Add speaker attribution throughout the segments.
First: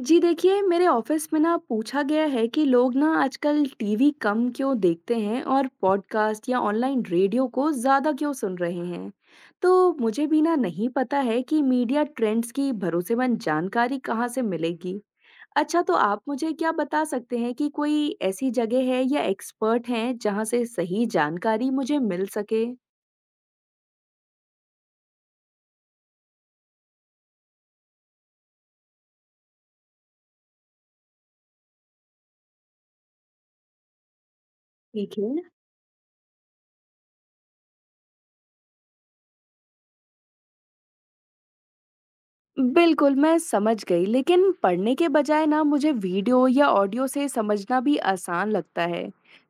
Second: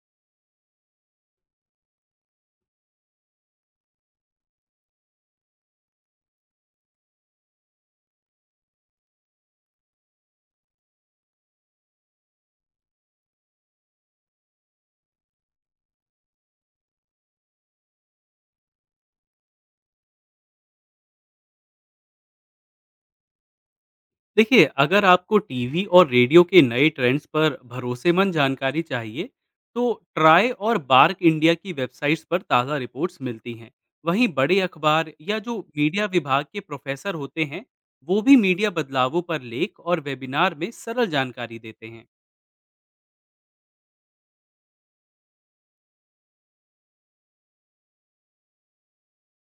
Speaker 1: जी देखिए, मेरे ऑफिस में ना पूछा गया है कि लोग ना आजकल टीवी कम क्यों देखते हैं और पॉडकास्ट या ऑनलाइन रेडियो को ज़्यादा क्यों सुन रहे हैं। तो मुझे भी ना नहीं पता है कि मीडिया ट्रेंड्स की भरोसेमंद जानकारी कहाँ से मिलेगी। अच्छा, तो आप मुझे क्या बता सकते हैं कि कोई ऐसी जगह है या एक्सपर्ट हैं जहाँ से सही जानकारी मुझे मिल सके?
Speaker 2: देखिए, अगर आपको टीवी और रेडियो के नए ट्रेंड्स पर भरोसेमंद जानकारी चाहिए, तो ट्राई और बार्क इंडिया की वेबसाइट्स पर ताज़ा रिपोर्ट्स मिलती हैं। वहीं बड़े अखबार
Speaker 1: ठीक है।
Speaker 2: या जो मीडिया विभाग के प्रोफेसर होते हैं, वो भी मीडिया बदलावों पर लेख और वेबिनार में सरल जानकारी देते हैं।
Speaker 1: बिल्कुल, मैं समझ गई, लेकिन पढ़ने के बजाय ना मुझे वीडियो या ऑडियो से समझना भी आसान लगता है।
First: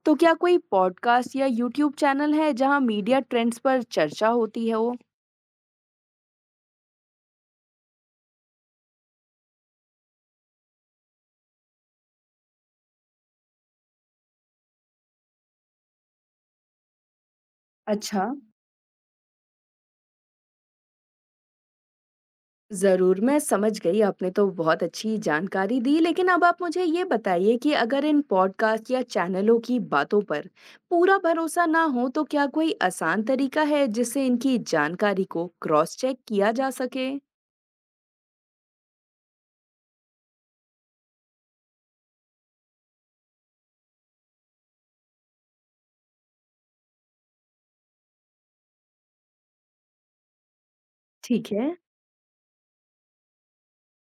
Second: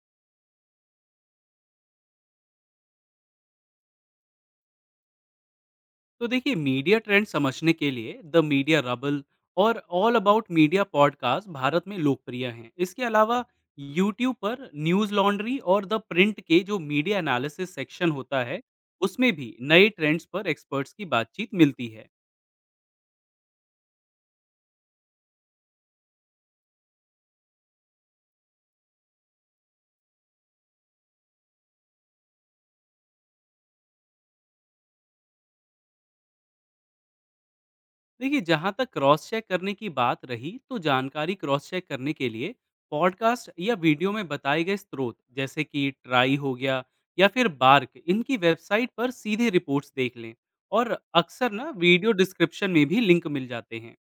Speaker 1: तो क्या कोई पॉडकास्ट या यूट्यूब चैनल है जहाँ मीडिया ट्रेंड्स पर चर्चा होती है हो?
Speaker 2: तो देखिए, मीडिया ट्रेंड समझने के लिए द मीडिया रबल और All About Media podcast Bharat में लोकप्रिय हैं। इसके अलावा यूट्यूब पर न्यूज़ लॉन्ड्री और द प्रिंट के जो मीडिया एनालिसिस सेक्शन
Speaker 1: अच्छा,
Speaker 2: होता है, उसमें भी नए ट्रेंड्स पर एक्सपर्ट्स की बातचीत मिलती है।
Speaker 1: ज़रूर, मैं समझ गई, आपने तो बहुत अच्छी जानकारी दी, लेकिन अब आप मुझे ये बताइए कि अगर इन पॉडकास्ट या चैनलों की बातों पर पूरा भरोसा ना हो, तो क्या कोई आसान तरीका है जिससे इनकी जानकारी को क्रॉस चेक किया जा सके?
Speaker 2: देखिए, जहाँ तक क्रॉस चेक करने की बात रही, तो जानकारी क्रॉस चेक करने के लिए पॉडकास्ट या वीडियो में बताए गए स्रोत, जैसे कि ट्राई हो गया या फिर बार्क, इनकी वेबसाइट पर सीधे रिपोर्ट्स देख लें। और अक्सर
Speaker 1: ठीक है।
Speaker 2: ना वीडियो डिस्क्रिप्शन में भी लिंक मिल जाते हैं।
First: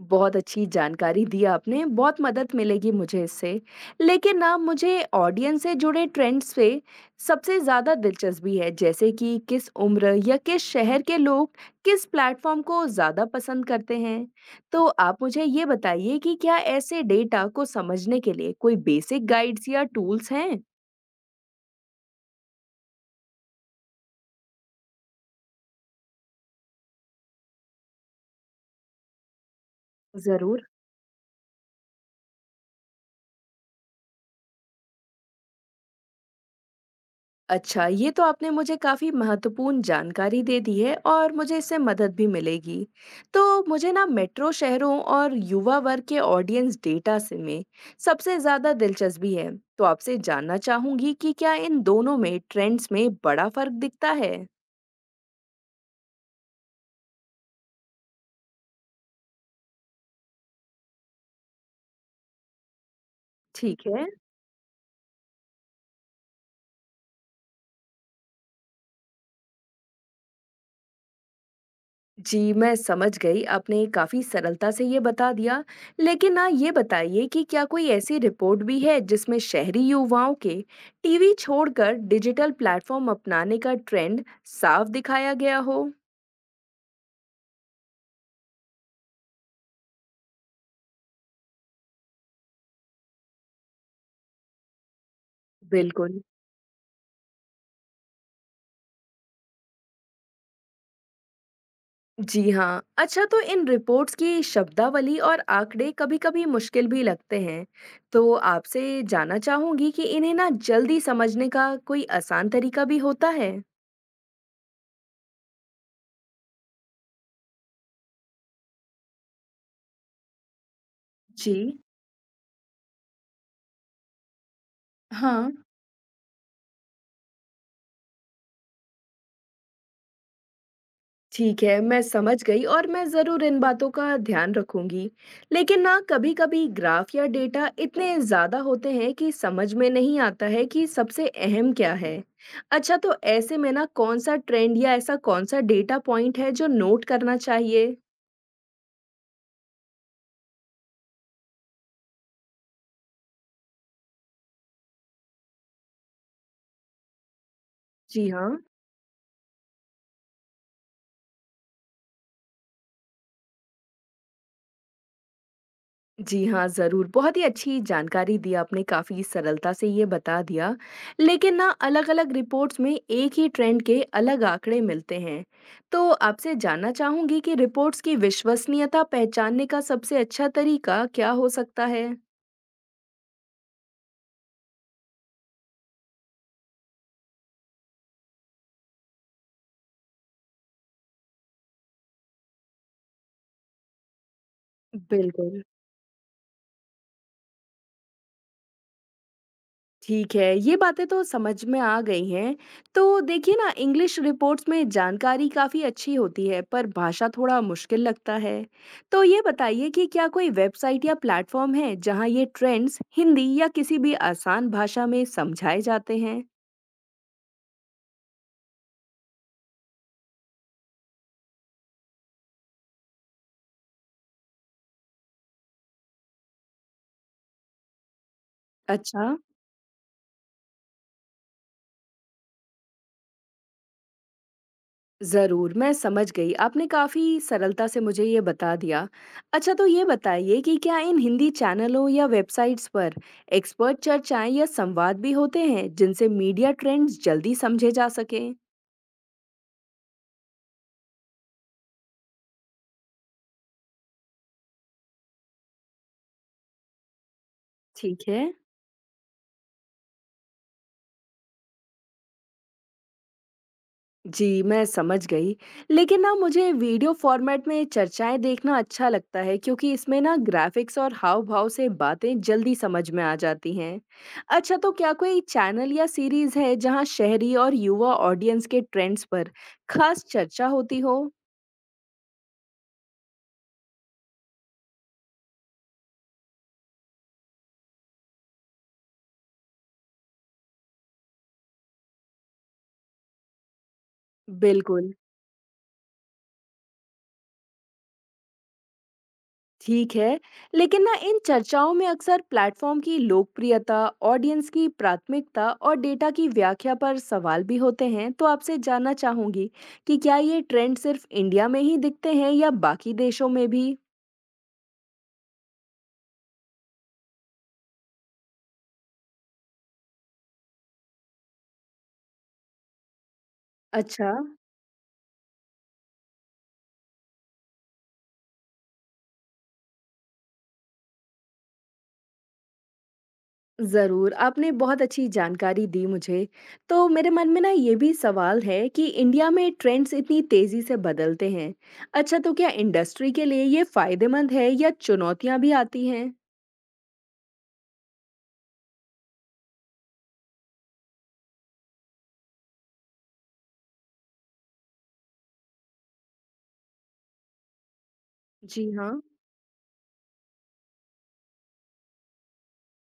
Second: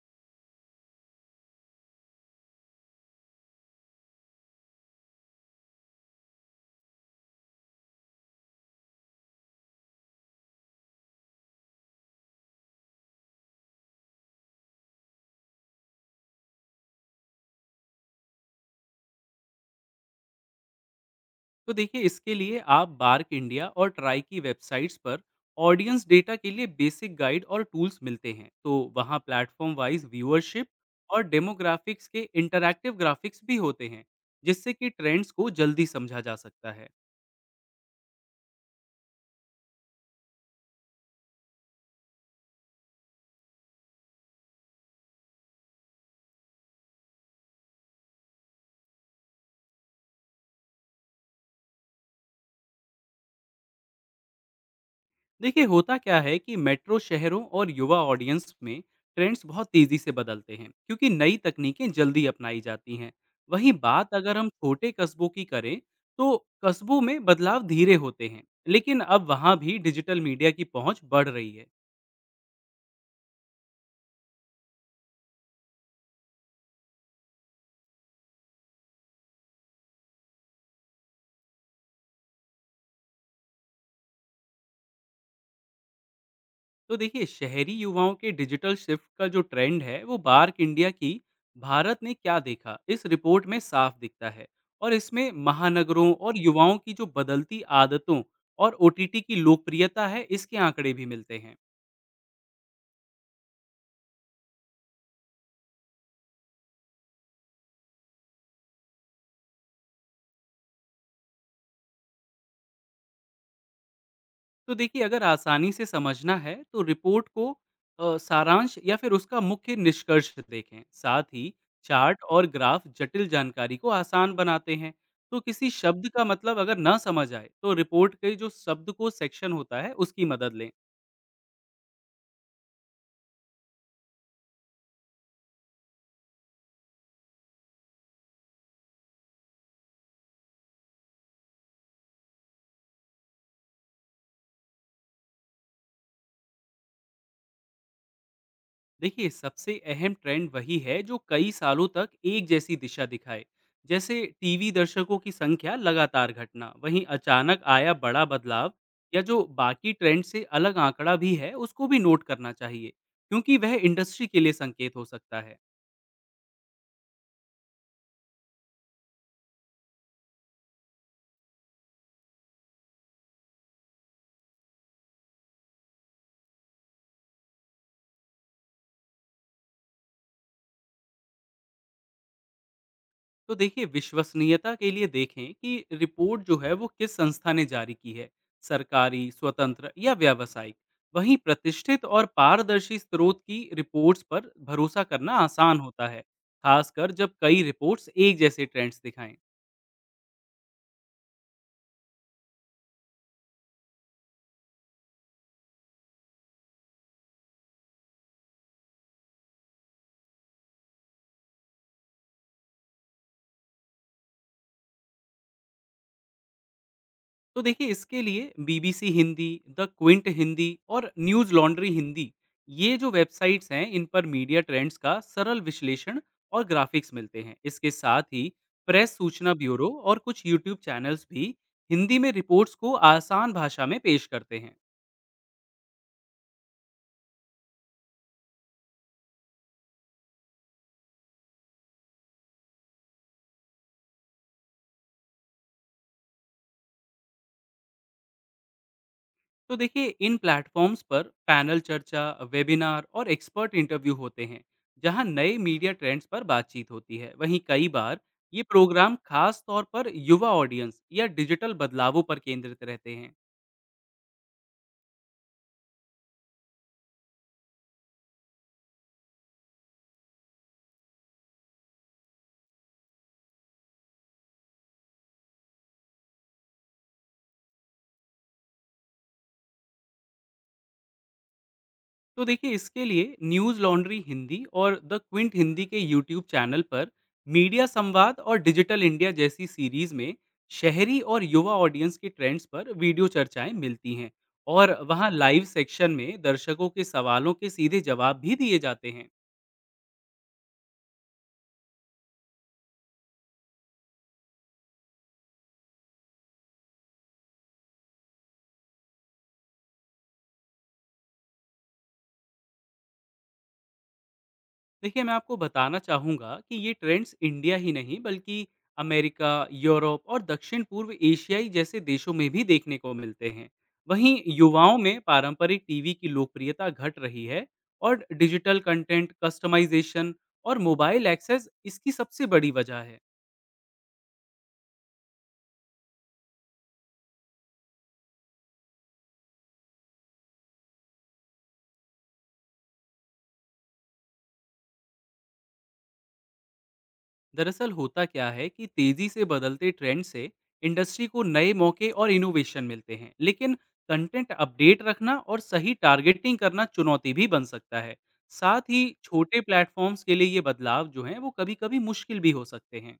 Speaker 1: बहुत अच्छी जानकारी दी आपने, बहुत मदद मिलेगी मुझे इससे। लेकिन ना मुझे ऑडियंस से जुड़े ट्रेंड्स पे सबसे ज़्यादा दिलचस्पी है, जैसे कि किस उम्र या किस शहर के लोग किस प्लेटफ़ॉर्म को ज़्यादा पसंद करते हैं। तो आप मुझे ये बताइए कि क्या ऐसे डेटा को समझने के लिए कोई बेसिक गाइड्स या टूल्स हैं?
Speaker 2: तो देखिए, इसके लिए आप बार्क इंडिया और ट्राई की वेबसाइट्स पर ऑडियंस डेटा के लिए बेसिक गाइड और टूल्स मिलते हैं। तो वहाँ प्लेटफॉर्म वाइज व्यूअरशिप
Speaker 1: ज़रूर।
Speaker 2: और डेमोग्राफिक्स के इंटरैक्टिव ग्राफिक्स भी होते हैं, जिससे कि ट्रेंड्स को जल्दी समझा जा सकता है।
Speaker 1: अच्छा, ये तो आपने मुझे काफ़ी महत्वपूर्ण जानकारी दे दी है और मुझे इससे मदद भी मिलेगी। तो मुझे ना मेट्रो शहरों और युवा वर्ग के ऑडियंस डेटा से में सबसे ज़्यादा दिलचस्पी है। तो आपसे जानना चाहूँगी कि क्या इन दोनों में ट्रेंड्स में बड़ा फ़र्क दिखता है?
Speaker 2: देखिए, होता क्या है कि मेट्रो शहरों और युवा ऑडियंस में ट्रेंड्स बहुत तेजी से बदलते हैं, क्योंकि नई तकनीकें जल्दी अपनाई जाती हैं। वहीं
Speaker 1: ठीक है।
Speaker 2: बात अगर हम छोटे कस्बों की करें, तो कस्बों में बदलाव धीरे होते हैं, लेकिन अब वहाँ भी डिजिटल मीडिया की पहुँच बढ़ रही है।
Speaker 1: जी, मैं समझ गई। आपने काफ़ी सरलता से ये बता दिया। लेकिन ना ये बताइए कि क्या कोई ऐसी रिपोर्ट भी है जिसमें शहरी युवाओं के टीवी छोड़कर डिजिटल प्लेटफ़ॉर्म अपनाने का ट्रेंड साफ दिखाया गया हो?
Speaker 2: तो देखिए, शहरी युवाओं के डिजिटल शिफ्ट का जो ट्रेंड है, वो बार्क इंडिया की भारत ने क्या देखा इस रिपोर्ट में साफ दिखता है। और इसमें महानगरों
Speaker 1: बिल्कुल।
Speaker 2: और युवाओं की जो बदलती आदतों और ओ की लोकप्रियता है, इसके आंकड़े भी मिलते हैं।
Speaker 1: जी हाँ। अच्छा, तो इन रिपोर्ट्स की शब्दावली और आंकड़े कभी-कभी मुश्किल भी लगते हैं। तो आपसे जानना चाहूँगी कि इन्हें ना जल्दी समझने का कोई आसान तरीका भी होता है?
Speaker 2: तो देखिए, अगर आसानी से समझना है, तो रिपोर्ट को सारांश या फिर उसका मुख्य निष्कर्ष देखें। साथ ही
Speaker 1: जी,
Speaker 2: चार्ट और ग्राफ जटिल जानकारी को आसान बनाते हैं। तो
Speaker 1: हाँ।
Speaker 2: किसी शब्द का मतलब अगर ना समझ आए, तो रिपोर्ट के जो शब्द को सेक्शन होता है, उसकी मदद लें।
Speaker 1: ठीक है, मैं समझ गई और मैं ज़रूर इन बातों का ध्यान रखूंगी। लेकिन ना कभी-कभी ग्राफ या डेटा इतने ज़्यादा होते हैं कि समझ में नहीं आता है कि सबसे अहम क्या है। अच्छा, तो ऐसे में ना कौन सा ट्रेंड या ऐसा कौन सा डेटा पॉइंट है जो नोट करना चाहिए?
Speaker 2: देखिए, सबसे अहम ट्रेंड वही है जो कई सालों तक एक जैसी दिशा दिखाए। जैसे टीवी दर्शकों की संख्या लगातार घटना, वहीं अचानक आया बड़ा
Speaker 1: जी हाँ।
Speaker 2: बदलाव या जो बाकी ट्रेंड से अलग आंकड़ा भी है, उसको भी नोट करना चाहिए, क्योंकि वह इंडस्ट्री के लिए संकेत हो सकता है।
Speaker 1: जी हाँ, ज़रूर। बहुत ही अच्छी जानकारी दी आपने, काफ़ी सरलता से ये बता दिया। लेकिन ना अलग-अलग रिपोर्ट्स में एक ही ट्रेंड के अलग आंकड़े मिलते हैं। तो आपसे जानना चाहूँगी कि रिपोर्ट्स की विश्वसनीयता पहचानने का सबसे अच्छा तरीका क्या हो सकता है?
Speaker 2: तो देखिए, विश्वसनीयता के लिए देखें कि रिपोर्ट जो है वो किस संस्था ने जारी की है, सरकारी, स्वतंत्र या व्यावसायिक। वहीं प्रतिष्ठित और पारदर्शी स्रोत की रिपोर्ट्स पर भरोसा करना
Speaker 1: बिल्कुल।
Speaker 2: आसान होता है, खासकर जब कई रिपोर्ट्स एक जैसे ट्रेंड्स दिखाएं।
Speaker 1: ठीक है, ये बातें तो समझ में आ गई हैं। तो देखिए ना, इंग्लिश रिपोर्ट्स में जानकारी काफ़ी अच्छी होती है, पर भाषा थोड़ा मुश्किल लगता है। तो ये बताइए कि क्या कोई वेबसाइट या प्लेटफॉर्म है, जहाँ ये ट्रेंड्स हिंदी या किसी भी आसान भाषा में समझाए जाते हैं?
Speaker 2: तो देखिए, इसके लिए BBC Hindi, the Quint Hindi और न्यूज़ लॉन्ड्री हिंदी, ये जो वेबसाइट्स हैं, इन पर मीडिया ट्रेंड्स का सरल विश्लेषण और ग्राफिक्स मिलते हैं। इसके साथ ही प्रेस
Speaker 1: अच्छा।
Speaker 2: सूचना ब्यूरो और कुछ यूट्यूब चैनल्स भी हिंदी में रिपोर्ट्स को आसान भाषा में पेश करते हैं।
Speaker 1: ज़रूर, मैं समझ गई। आपने काफ़ी सरलता से मुझे ये बता दिया। अच्छा, तो ये बताइए कि क्या इन हिंदी चैनलों या वेबसाइट्स पर एक्सपर्ट चर्चाएँ या संवाद भी होते हैं, जिनसे मीडिया ट्रेंड्स जल्दी समझे जा सकें?
Speaker 2: तो देखिए, इन प्लेटफॉर्म्स पर पैनल चर्चा, वेबिनार और एक्सपर्ट इंटरव्यू होते हैं, जहां नए मीडिया ट्रेंड्स पर बातचीत होती है। वहीं कई बार
Speaker 1: ठीक है।
Speaker 2: ये प्रोग्राम खास तौर पर युवा ऑडियंस या डिजिटल बदलावों पर केंद्रित रहते हैं।
Speaker 1: जी, मैं समझ गई। लेकिन ना मुझे वीडियो फ़ॉर्मेट में चर्चाएँ देखना अच्छा लगता है क्योंकि इसमें ना ग्राफ़िक्स और हाव-भाव से बातें जल्दी समझ में आ जाती हैं। अच्छा, तो क्या कोई चैनल या सीरीज़ है जहाँ शहरी और युवा ऑडियंस के ट्रेंड्स पर ख़ास चर्चा होती हो?
Speaker 2: तो देखिए, इसके लिए न्यूज़ लॉन्ड्री हिंदी और द क्विंट हिंदी के यूट्यूब चैनल पर मीडिया संवाद और डिजिटल इंडिया जैसी सीरीज में शहरी और युवा ऑडियंस के ट्रेंड्स पर वीडियो चर्चाएं मिलती हैं। और
Speaker 1: बिल्कुल।
Speaker 2: वहां लाइव सेक्शन में दर्शकों के सवालों के सीधे जवाब भी दिए जाते हैं।
Speaker 1: ठीक है। लेकिन ना इन चर्चाओं में अक्सर प्लेटफॉर्म की लोकप्रियता, ऑडियंस की प्राथमिकता और डेटा की व्याख्या पर सवाल भी होते हैं। तो आपसे जानना चाहूंगी कि क्या ये ट्रेंड सिर्फ इंडिया में ही दिखते हैं या बाकी देशों में भी?
Speaker 2: देखिए, मैं आपको बताना चाहूँगा कि ये ट्रेंड्स इंडिया ही नहीं बल्कि अमेरिका, यूरोप और दक्षिण-पूर्व एशियाई जैसे देशों में भी देखने को मिलते हैं।
Speaker 1: अच्छा।
Speaker 2: वहीं युवाओं में पारंपरिक टीवी की लोकप्रियता घट रही है और डिजिटल कंटेंट, कस्टमाइज़ेशन और मोबाइल एक्सेस इसकी सबसे बड़ी वजह है।
Speaker 1: जरूर, आपने बहुत अच्छी जानकारी दी मुझे। तो मेरे मन में ना ये भी सवाल है कि इंडिया में ट्रेंड्स इतनी तेजी से बदलते हैं। अच्छा, तो क्या इंडस्ट्री के लिए ये फायदेमंद है या चुनौतियां भी आती हैं?
Speaker 2: दरअसल होता क्या है कि तेजी से बदलते ट्रेंड से इंडस्ट्री को नए मौके और इनोवेशन मिलते हैं, लेकिन कंटेंट अपडेट रखना और सही टारगेटिंग करना चुनौती भी बन सकता है।
Speaker 1: जी
Speaker 2: साथ ही
Speaker 1: हाँ।
Speaker 2: छोटे प्लेटफॉर्म्स के लिए ये बदलाव जो हैं, वो कभी कभी मुश्किल भी हो सकते हैं।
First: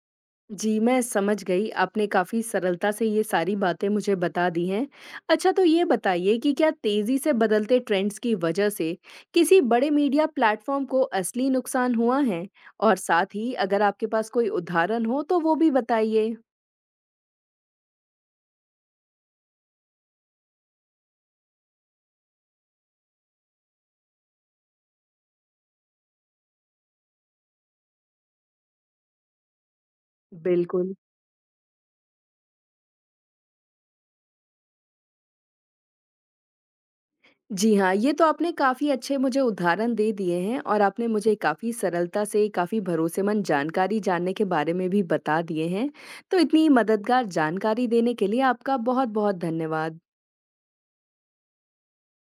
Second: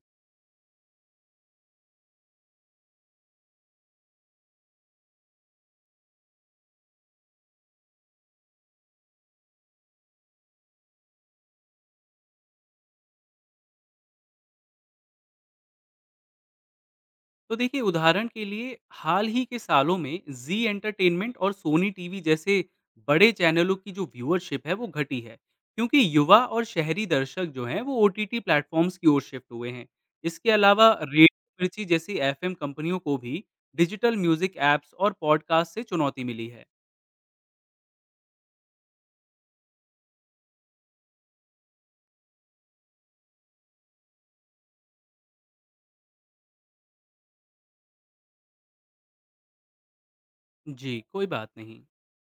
Speaker 1: जी, मैं समझ गई। आपने काफ़ी सरलता से ये सारी बातें मुझे बता दी हैं। अच्छा, तो ये बताइए कि क्या तेज़ी से बदलते ट्रेंड्स की वजह से किसी बड़े मीडिया प्लेटफ़ॉर्म को असली नुकसान हुआ है? और साथ ही अगर आपके पास कोई उदाहरण हो तो वो भी बताइए?
Speaker 2: तो देखिए, उदाहरण के लिए हाल ही के सालों में जी एंटरटेनमेंट और सोनी टीवी जैसे बड़े चैनलों की जो व्यूअरशिप है, वो घटी है, क्योंकि युवा और शहरी दर्शक जो हैं वो OTT प्लेटफॉर्म्स की ओर शिफ्ट हुए हैं। इसके अलावा
Speaker 1: बिल्कुल।
Speaker 2: रेडियो मिर्ची जैसी एफ कंपनियों को भी डिजिटल म्यूजिक ऐप्स और पॉडकास्ट से चुनौती मिली है।
Speaker 1: जी हाँ, ये तो आपने काफ़ी अच्छे मुझे उदाहरण दे दिए हैं और आपने मुझे काफ़ी सरलता से, काफ़ी भरोसेमंद जानकारी जानने के बारे में भी बता दिए हैं। तो इतनी मददगार जानकारी देने के लिए आपका बहुत-बहुत धन्यवाद।
Speaker 2: जी, कोई बात नहीं।